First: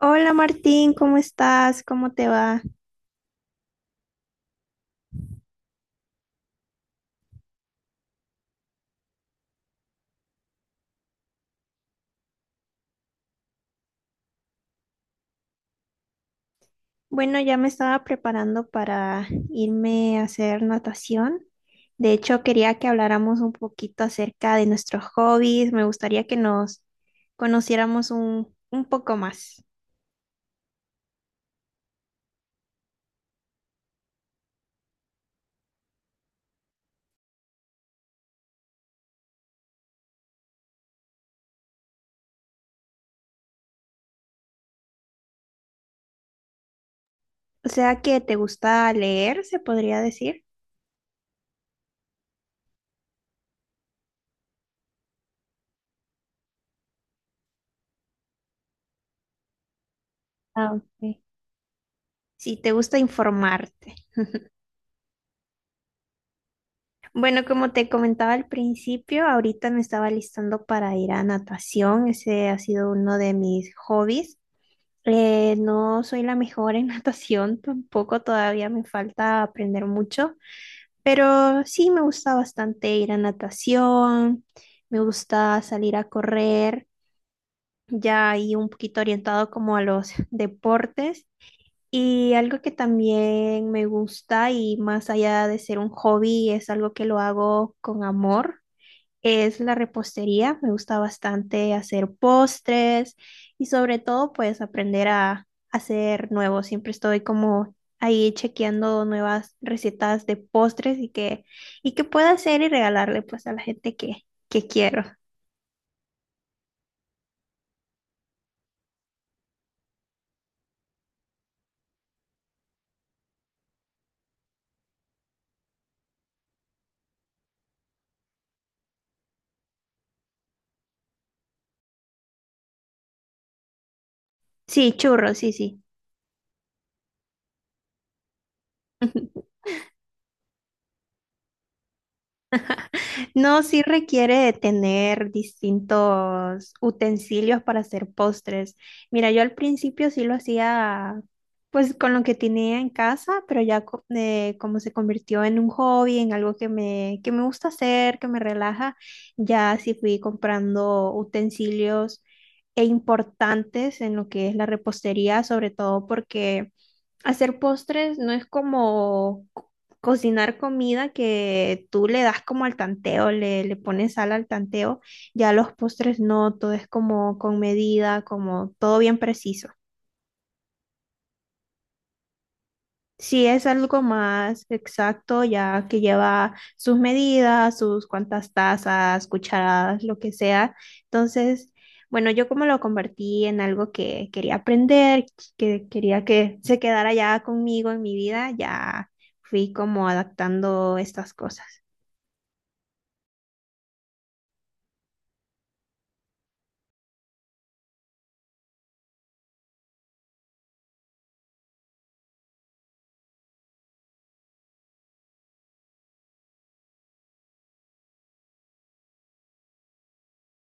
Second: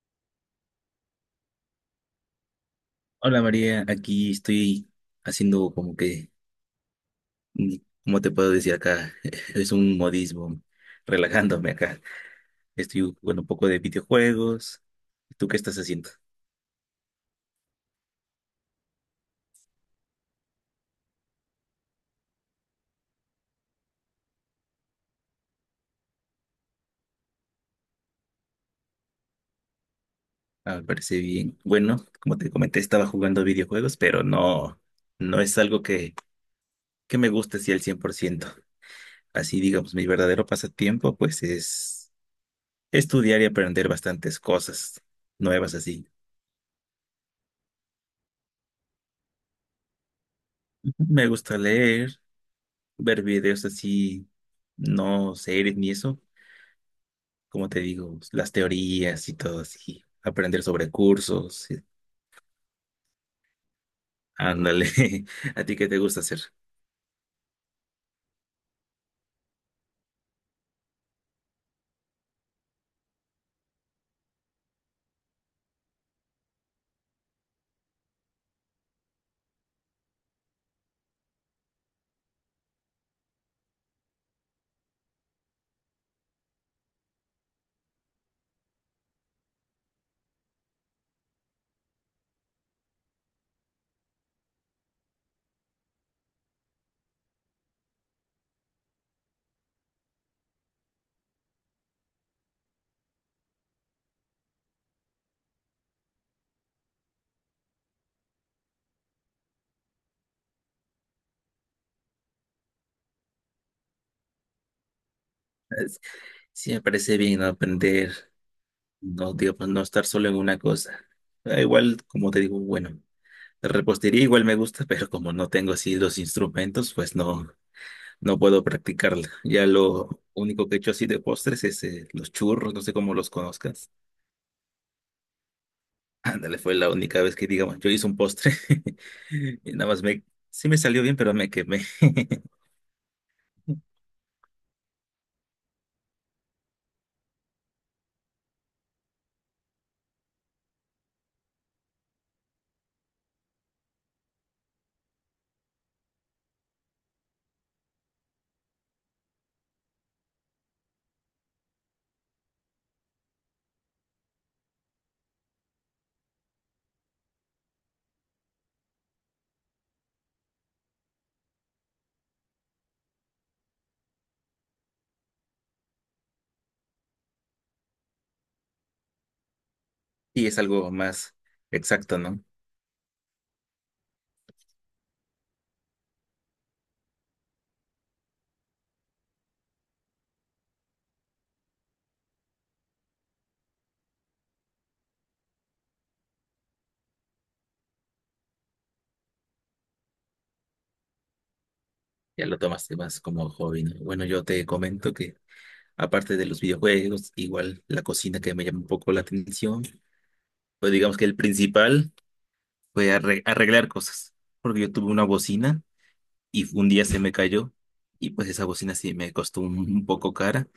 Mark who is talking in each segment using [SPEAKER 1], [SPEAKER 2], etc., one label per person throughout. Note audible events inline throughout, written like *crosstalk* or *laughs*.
[SPEAKER 1] Hola Martín, ¿cómo estás? ¿Cómo te va?
[SPEAKER 2] Hola María, aquí estoy haciendo como que, mm, ¿cómo te puedo decir acá? *laughs* Es un modismo, relajándome acá. Estoy jugando un poco de videojuegos. ¿Tú qué estás haciendo?
[SPEAKER 1] Bueno, ya me estaba preparando para irme a hacer natación. De hecho, quería que habláramos un poquito acerca de nuestros hobbies. Me gustaría que nos conociéramos un poco más.
[SPEAKER 2] Ah, me parece bien. Bueno, como te comenté, estaba jugando videojuegos, pero no es algo que me guste así al 100%. Así, digamos, mi verdadero pasatiempo, pues es estudiar y aprender bastantes cosas nuevas así.
[SPEAKER 1] O sea, que te gusta leer, se podría decir.
[SPEAKER 2] Me gusta leer, ver videos así, no series ni eso, como te digo, las teorías y todo así, aprender
[SPEAKER 1] Ah,
[SPEAKER 2] sobre
[SPEAKER 1] ok.
[SPEAKER 2] cursos,
[SPEAKER 1] Si te gusta informarte.
[SPEAKER 2] ándale. *laughs* ¿A ti qué te gusta hacer?
[SPEAKER 1] Bueno, como te comentaba al principio, ahorita me estaba listando para ir a natación. Ese ha sido uno de mis hobbies. No soy la mejor en *laughs* natación, tampoco todavía me falta aprender mucho, pero sí me gusta bastante ir a natación, me gusta salir a correr, ya ahí un poquito orientado como a los *laughs* deportes. Y algo que también me gusta y más allá de ser un hobby, es algo que lo hago con amor es la repostería. Me gusta bastante hacer postres y sobre todo pues aprender a hacer nuevos. Siempre estoy como ahí chequeando nuevas recetas de postres y que pueda hacer y regalarle pues a la gente que quiero.
[SPEAKER 2] Es- Sí, me parece bien, ¿no? Aprender, no, digo, pues, no estar solo en una cosa. Ah, igual, como te digo, bueno, la repostería igual me gusta, *laughs* pero como no tengo así los instrumentos, pues no puedo practicarla. Ya lo único que he hecho así de postres es los churros, no sé cómo los conozcas.
[SPEAKER 1] Sí, churros, sí, sí.
[SPEAKER 2] Ándale, fue la única vez que, digamos, yo hice un postre. *laughs*
[SPEAKER 1] *laughs*
[SPEAKER 2] Y nada más sí me salió bien, pero me quemé. *laughs*
[SPEAKER 1] No, sí requiere de tener distintos utensilios para hacer postres. Mira, yo al principio sí lo hacía pues con lo que tenía en casa, pero ya como se convirtió en un hobby, en algo que me gusta hacer, que me relaja, ya sí fui comprando utensilios e importantes en lo que es la repostería, sobre todo porque hacer postres no es como cocinar comida que tú le das como al tanteo, le pones sal al tanteo. Ya los postres no, todo es como con medida, como todo bien preciso.
[SPEAKER 2] Y es algo más exacto, ¿no?
[SPEAKER 1] Si es algo más exacto, ya que lleva sus medidas, sus cuantas tazas, cucharadas, lo que sea. Entonces, bueno, yo como lo convertí en algo que quería aprender, que quería que se quedara ya conmigo en mi vida, ya fui como adaptando estas cosas.
[SPEAKER 2] Ya lo tomaste más como hobby, ¿no? Bueno, yo te comento que aparte de los videojuegos, igual la cocina que me llama un poco la atención, pues digamos que el principal fue arreglar cosas, porque yo tuve una bocina y un día se me cayó y pues esa bocina sí me costó un poco cara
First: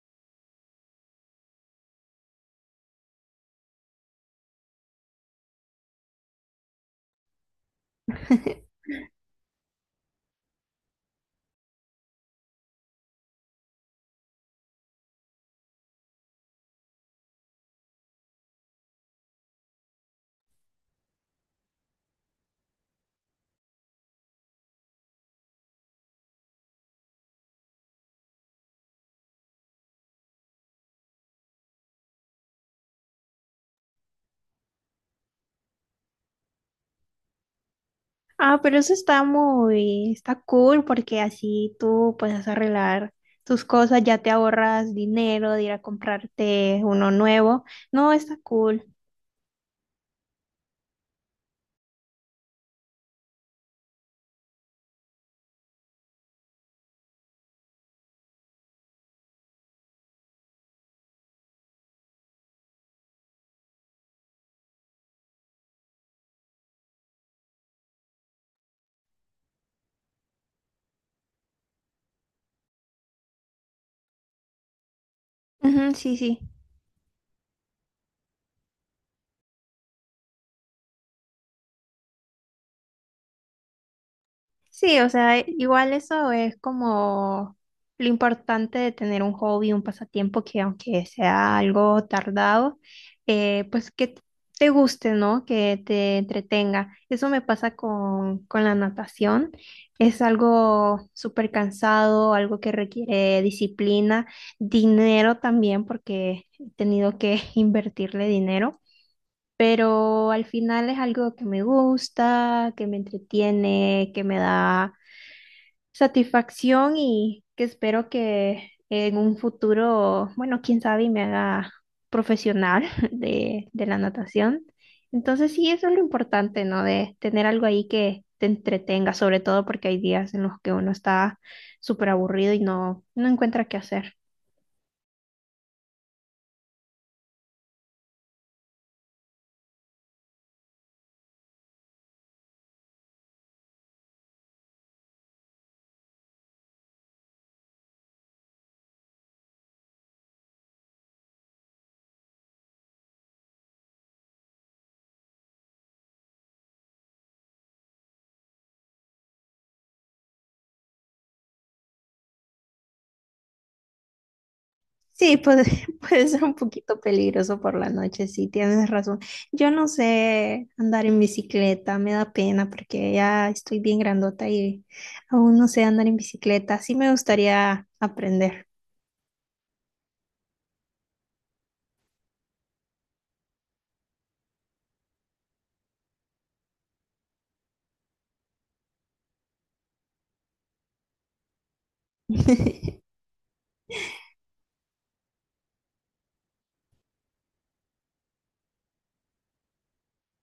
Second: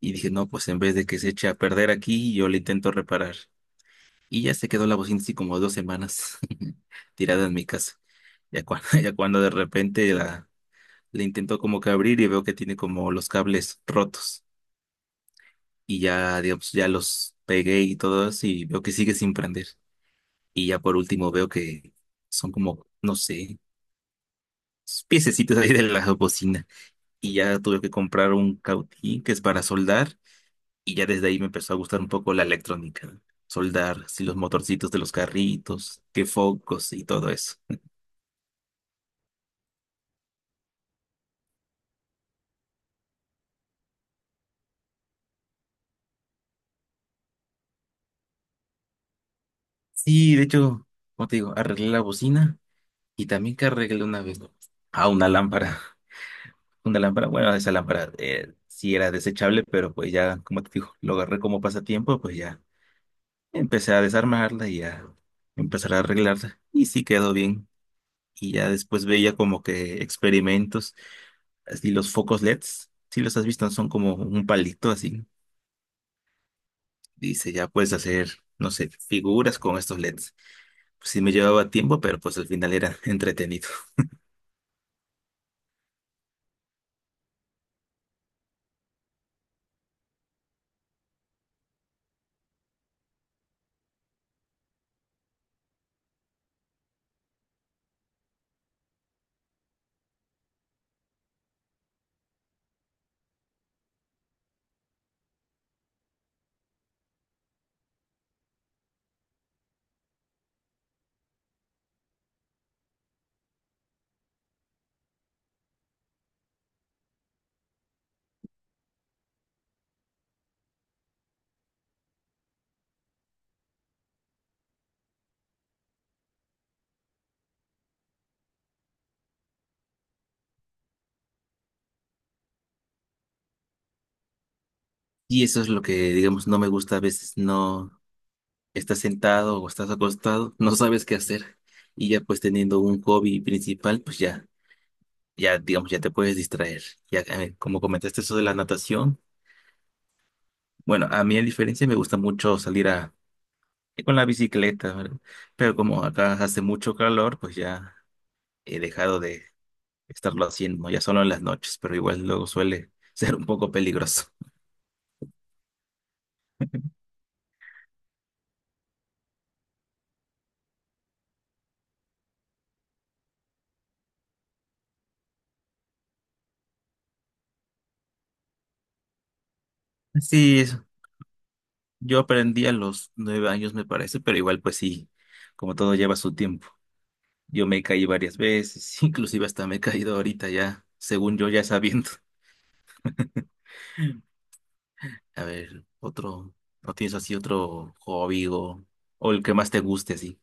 [SPEAKER 2] y dije, no, pues en vez de que se eche a perder aquí, yo la intento reparar. Y ya se quedó la bocina así como 2 semanas *laughs* tirada en mi casa. Ya
[SPEAKER 1] *laughs*
[SPEAKER 2] cuando, *laughs* ya cuando de repente le intento como que abrir y veo que tiene como los cables rotos. Y ya, digamos, ya los pegué y todo eso y veo que sigue sin prender. Y ya por último veo que son como, no sé, piececitos ahí de la bocina. Y ya tuve que comprar un cautín que es para soldar. Y ya desde ahí me empezó a gustar un poco la electrónica. Soldar, así los motorcitos de los carritos, que focos y todo eso.
[SPEAKER 1] Ah, pero eso está muy, está cool porque así tú puedes arreglar tus cosas, ya te ahorras dinero de ir a comprarte uno nuevo. No, está cool.
[SPEAKER 2] Sí, de hecho, como te digo, arreglé la bocina y también que arreglé una vez a una lámpara. *laughs* Una lámpara, bueno, esa lámpara sí era desechable, pero pues ya, como te digo, lo agarré como pasatiempo, pues ya empecé a desarmarla y a empezar a arreglarla. Y sí quedó bien. Y ya después veía como que experimentos, así los focos LEDs, si los has visto, son como un palito así.
[SPEAKER 1] Ujú, sí, sí.
[SPEAKER 2] Dice, ya puedes hacer, no sé, figuras con estos LEDs. Pues sí me llevaba tiempo, pero pues al final era *laughs* entretenido.
[SPEAKER 1] Sí, o sea, igual eso es como lo importante de tener un hobby, un pasatiempo que aunque sea algo tardado, pues que te guste, ¿no? Que te entretenga. Eso me pasa con la natación. Es algo súper cansado, algo que requiere disciplina, dinero también, porque he tenido que *laughs* invertirle dinero. Pero al final es algo que me gusta, que me entretiene, que me da satisfacción y que espero que en un futuro, bueno, quién sabe, y me haga profesional *laughs* de la natación. Entonces sí, eso es lo importante, ¿no? De tener algo ahí que te entretenga, sobre todo porque hay días en los que uno está súper aburrido y no encuentra qué hacer.
[SPEAKER 2] Y eso es lo que, digamos, no me gusta a veces, no estás sentado o estás acostado, no sabes qué hacer. Y ya pues teniendo un hobby principal, pues ya, ya, digamos, ya te puedes distraer. Ya, como comentaste eso de la natación, bueno, a mí a diferencia me gusta mucho salir con la bicicleta, ¿verdad? Pero como acá hace mucho calor, pues ya he dejado de estarlo haciendo, ya solo en las noches, pero igual luego suele *laughs* ser un poco peligroso.
[SPEAKER 1] Sí, puede, *laughs* puede ser un poquito peligroso por la noche, sí, tienes razón. Yo no sé andar en bicicleta, me da pena porque ya estoy bien grandota y aún no sé andar en bicicleta. Sí me gustaría aprender.
[SPEAKER 2] Sí, yo aprendí a los 9 años, me parece, pero igual pues sí, como todo lleva su tiempo. Yo me caí varias veces, *laughs* inclusive hasta me he caído ahorita ya, según yo ya sabiendo. *laughs*
[SPEAKER 1] *laughs*
[SPEAKER 2] A ver, otro, ¿no tienes así otro hobby o el que más te guste así,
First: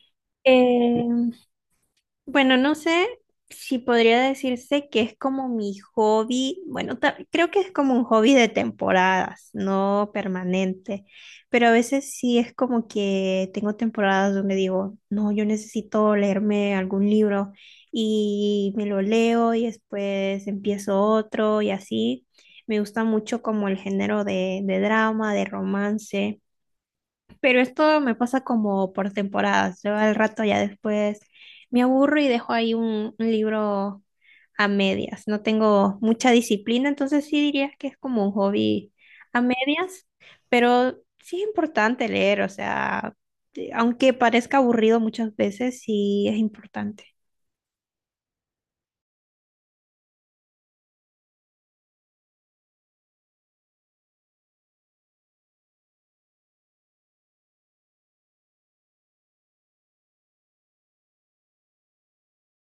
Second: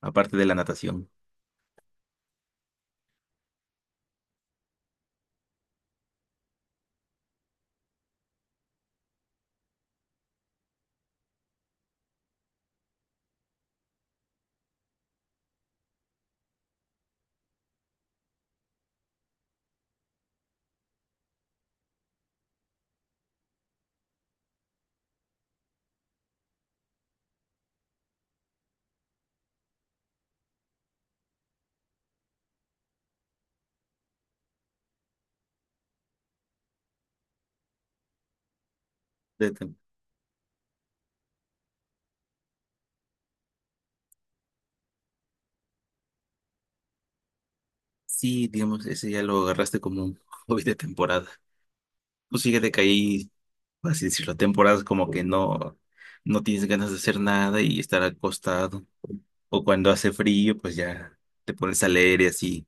[SPEAKER 2] aparte de la natación?
[SPEAKER 1] Eh, Bueno, no sé si podría decirse que es como mi hobby, bueno, creo que es como un hobby de temporadas, no permanente, pero a veces sí es como que tengo temporadas donde digo, no, yo necesito leerme algún libro y me lo leo y después empiezo otro y así. Me gusta mucho como el género de drama, de romance. Pero esto me pasa como por temporadas. Yo al rato ya después me aburro y dejo ahí un libro a medias. No tengo mucha disciplina, entonces sí diría que es como un hobby a
[SPEAKER 2] De tem-
[SPEAKER 1] medias, pero sí es importante leer, o sea, aunque parezca aburrido muchas veces, sí es importante.
[SPEAKER 2] sí, digamos, ese ya lo agarraste como un *laughs* hobby de temporada. Pues fíjate que ahí por así decirlo, temporadas como que no tienes ganas de hacer nada y estar acostado. O cuando hace frío, pues ya te pones a leer y así.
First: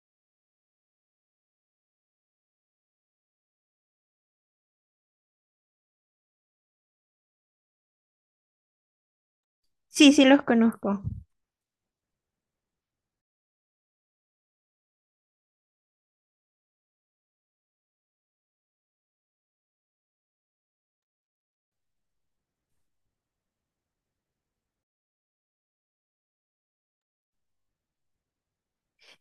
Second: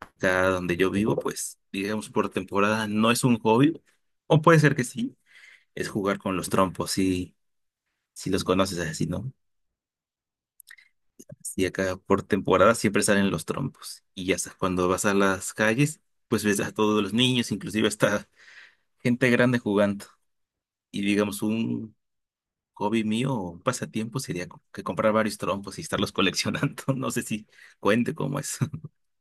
[SPEAKER 2] Acá donde yo vivo, pues digamos por temporada no es un hobby, o puede ser que sí, es jugar con los trompos, si los conoces así, ¿no?
[SPEAKER 1] Sí, sí los conozco.
[SPEAKER 2] Y acá por temporada siempre salen los trompos. Y ya sabes, cuando vas a las calles, pues ves a todos los niños, inclusive hasta gente grande jugando. Y digamos, un hobby mío o un pasatiempo sería que comprar varios trompos y estarlos coleccionando. *laughs* No sé si cuente cómo es.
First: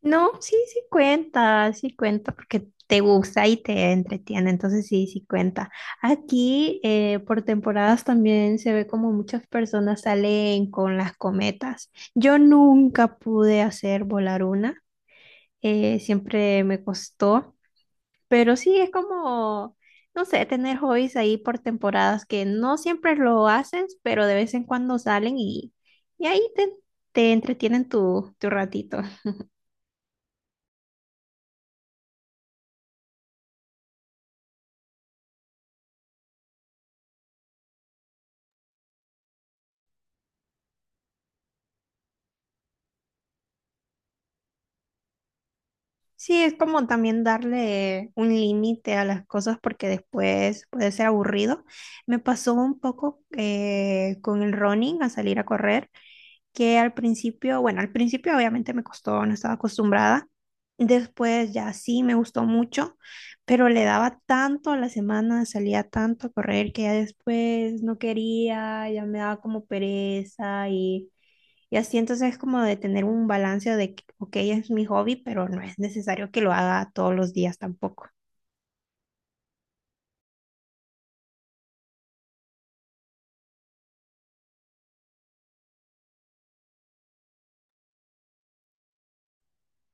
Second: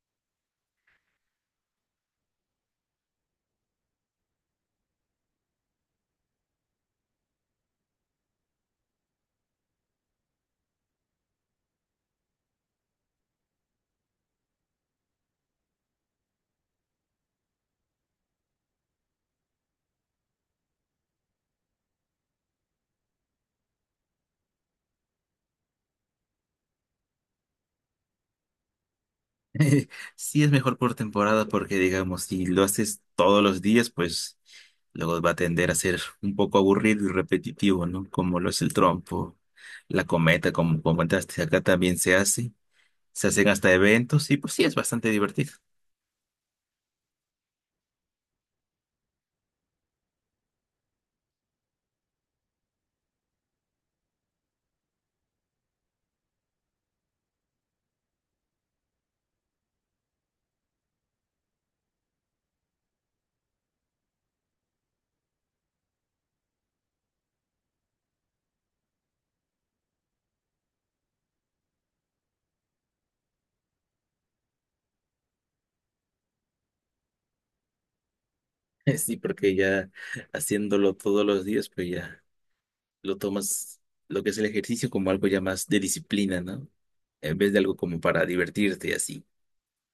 [SPEAKER 1] No, sí, sí cuenta, porque te gusta y te entretiene, entonces sí, sí cuenta. Aquí por temporadas también se ve como muchas personas salen con las cometas. Yo nunca pude hacer volar una, siempre me costó, pero sí es como, no sé, tener hobbies ahí por temporadas que no siempre lo haces, pero de vez en cuando salen y ahí te entretienen tu ratito.
[SPEAKER 2] *laughs* Sí es mejor por temporada porque, digamos, si lo haces todos los días, pues luego va a tender a ser un poco aburrido y repetitivo, ¿no? Como lo es el trompo, la cometa, como comentaste, acá también se hace. Se hacen hasta eventos y pues sí es bastante divertido.
[SPEAKER 1] Sí, es como también darle un límite a las cosas porque después puede ser aburrido. Me pasó un poco con el running, a salir a correr que al principio, bueno, al principio obviamente me costó, no estaba acostumbrada. Después ya sí me gustó mucho, pero le daba tanto a la semana, salía tanto a correr que ya después no quería, ya me daba como pereza y así. Entonces es como de tener un balance de que, ok, es mi hobby, pero no es necesario que lo haga todos los días tampoco.
[SPEAKER 2] *laughs* Sí, porque ya haciéndolo todos los días, pues ya. Lo tomas lo que es el ejercicio como algo ya más de disciplina, ¿no? En vez de algo como para divertirte y así.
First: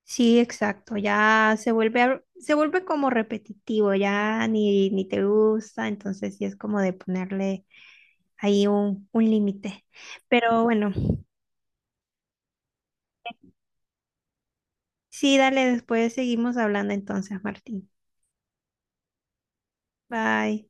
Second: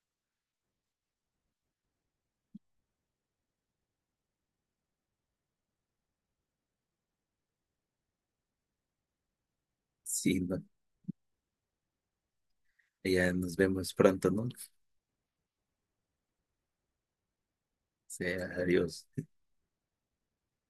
[SPEAKER 1] Sí, exacto, ya se vuelve, se vuelve como repetitivo, ya ni te gusta, entonces sí es como de ponerle ahí un límite.
[SPEAKER 2] Sí, ¿no?
[SPEAKER 1] Pero bueno,
[SPEAKER 2] Ya nos vemos pronto, ¿no?
[SPEAKER 1] sí, dale, después seguimos hablando entonces, Martín.
[SPEAKER 2] Sea, adiós.
[SPEAKER 1] Bye.